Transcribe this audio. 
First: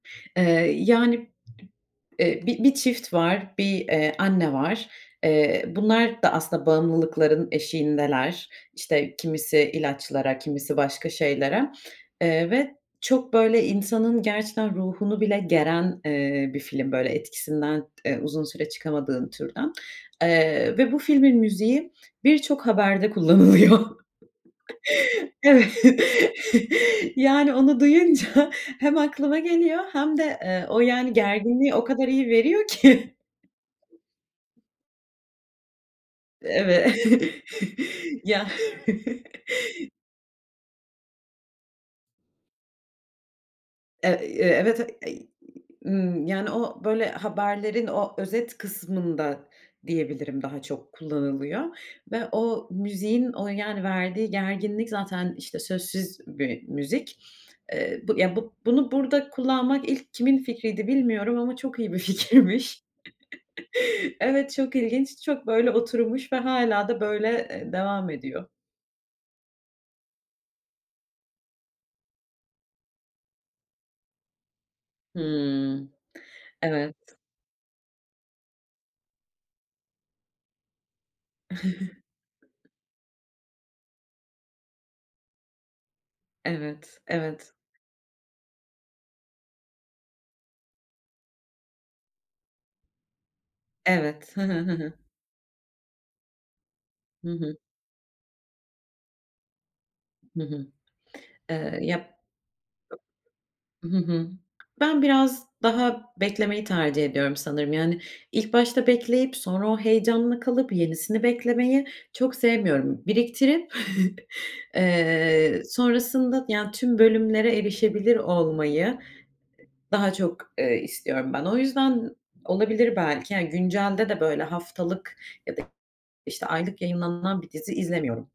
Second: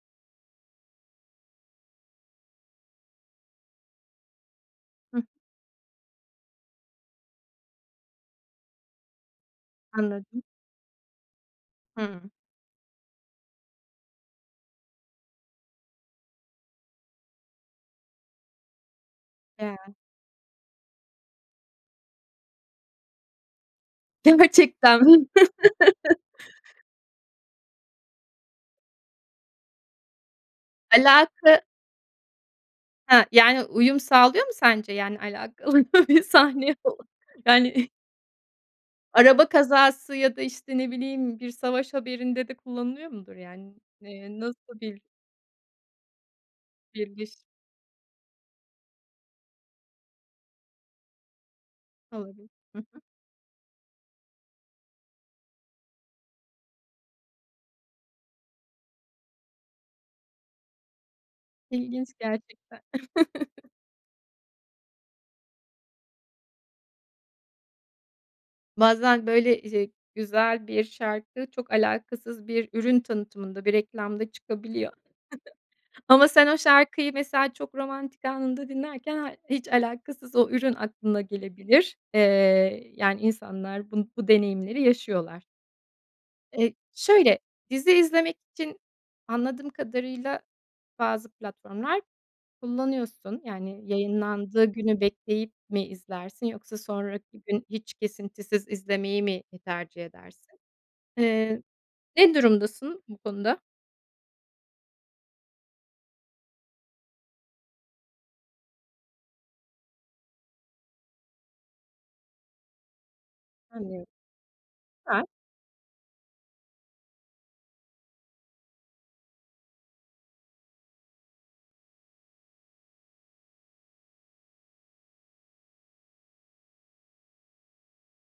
Eee, yani, eee, 1 1 çift var, 1 eee, anne var. Hı. Eee, bunlar da aslında bağımlılıkların eşiğindeler, işte kimisi ilaçlara Anladım. kimisi başka şeylere, Hıı. eee, ve çok böyle insanın gerçekten ruhunu bile geren, eee, bir film böyle etkisinden, eee, uzun süre çıkamadığın türden, [unintelligible] eee, ve bu filmin müziği birçok haberde kullanılıyor. Gerçekten mi?. Evet, yani onu duyunca hem aklıma geliyor hem de, eee, o yani Alaka gerginliği o kadar iyi veriyor ki. He yani uyum sağlıyor mu sence yani alakalı bir sahneye Evet falan? Yani. ya. Araba kazası ya da işte ne bileyim bir savaş haberinde de kullanılıyor mudur yani? Eee, ııı, Eee evet, nasıl bir eee, ııı, ımm, yani o böyle Bir giriş. haberlerin o özet kısmında diyebilirim daha çok kullanılıyor ve Olabilir. o Hı hı. müziğin o yani verdiği gerginlik zaten işte sözsüz bir müzik. Eee, bu, ya, bunu burada kullanmak ilk kimin fikriydi bilmiyorum ama çok iyi bir İlginç gerçekten.. fikirmiş. Evet, çok ilginç. Çok böyle oturmuş ve hâlâ da böyle eee devam ediyor. Bazen böyle şey güzel bir şarkı çok alakasız bir ürün tanıtımında bir reklamda çıkabiliyor Hımm, ama sen o şarkıyı evet. mesela çok romantik anında dinlerken ha hiç alakasız o ürün aklına gelebilir. Eee, yani insanlar bu bu deneyimleri yaşıyorlar. Eee, Evet. şöyle, Evet. dizi izlemek için anladığım kadarıyla bazı platformlar kullanıyorsun. Yani Evet. Hı hı. yayınlandığı Hı hı. günü bekleyip mi izlersin yoksa Hı sonraki hı. gün hiç kesintisiz izlemeyi mi tercih Hı edersin? hı. Eee, Eee ya. ne durumdasın bu konuda? Hı hı. Ben biraz daha beklemeyi tercih ediyorum sanırım yani ilk başta bekleyip sonra o heyecanla kalıp yenisini beklemeyi çok sevmiyorum. Biriktirip, Anlıyorum. Süper. eee, sonrasında yani tüm bölümlere erişebilir olmayı daha çok, eee, istiyorum ben. O yüzden olabilir belki yani güncelde de böyle haftalık ya da işte aylık yayınlanan bir dizi izlemiyorum.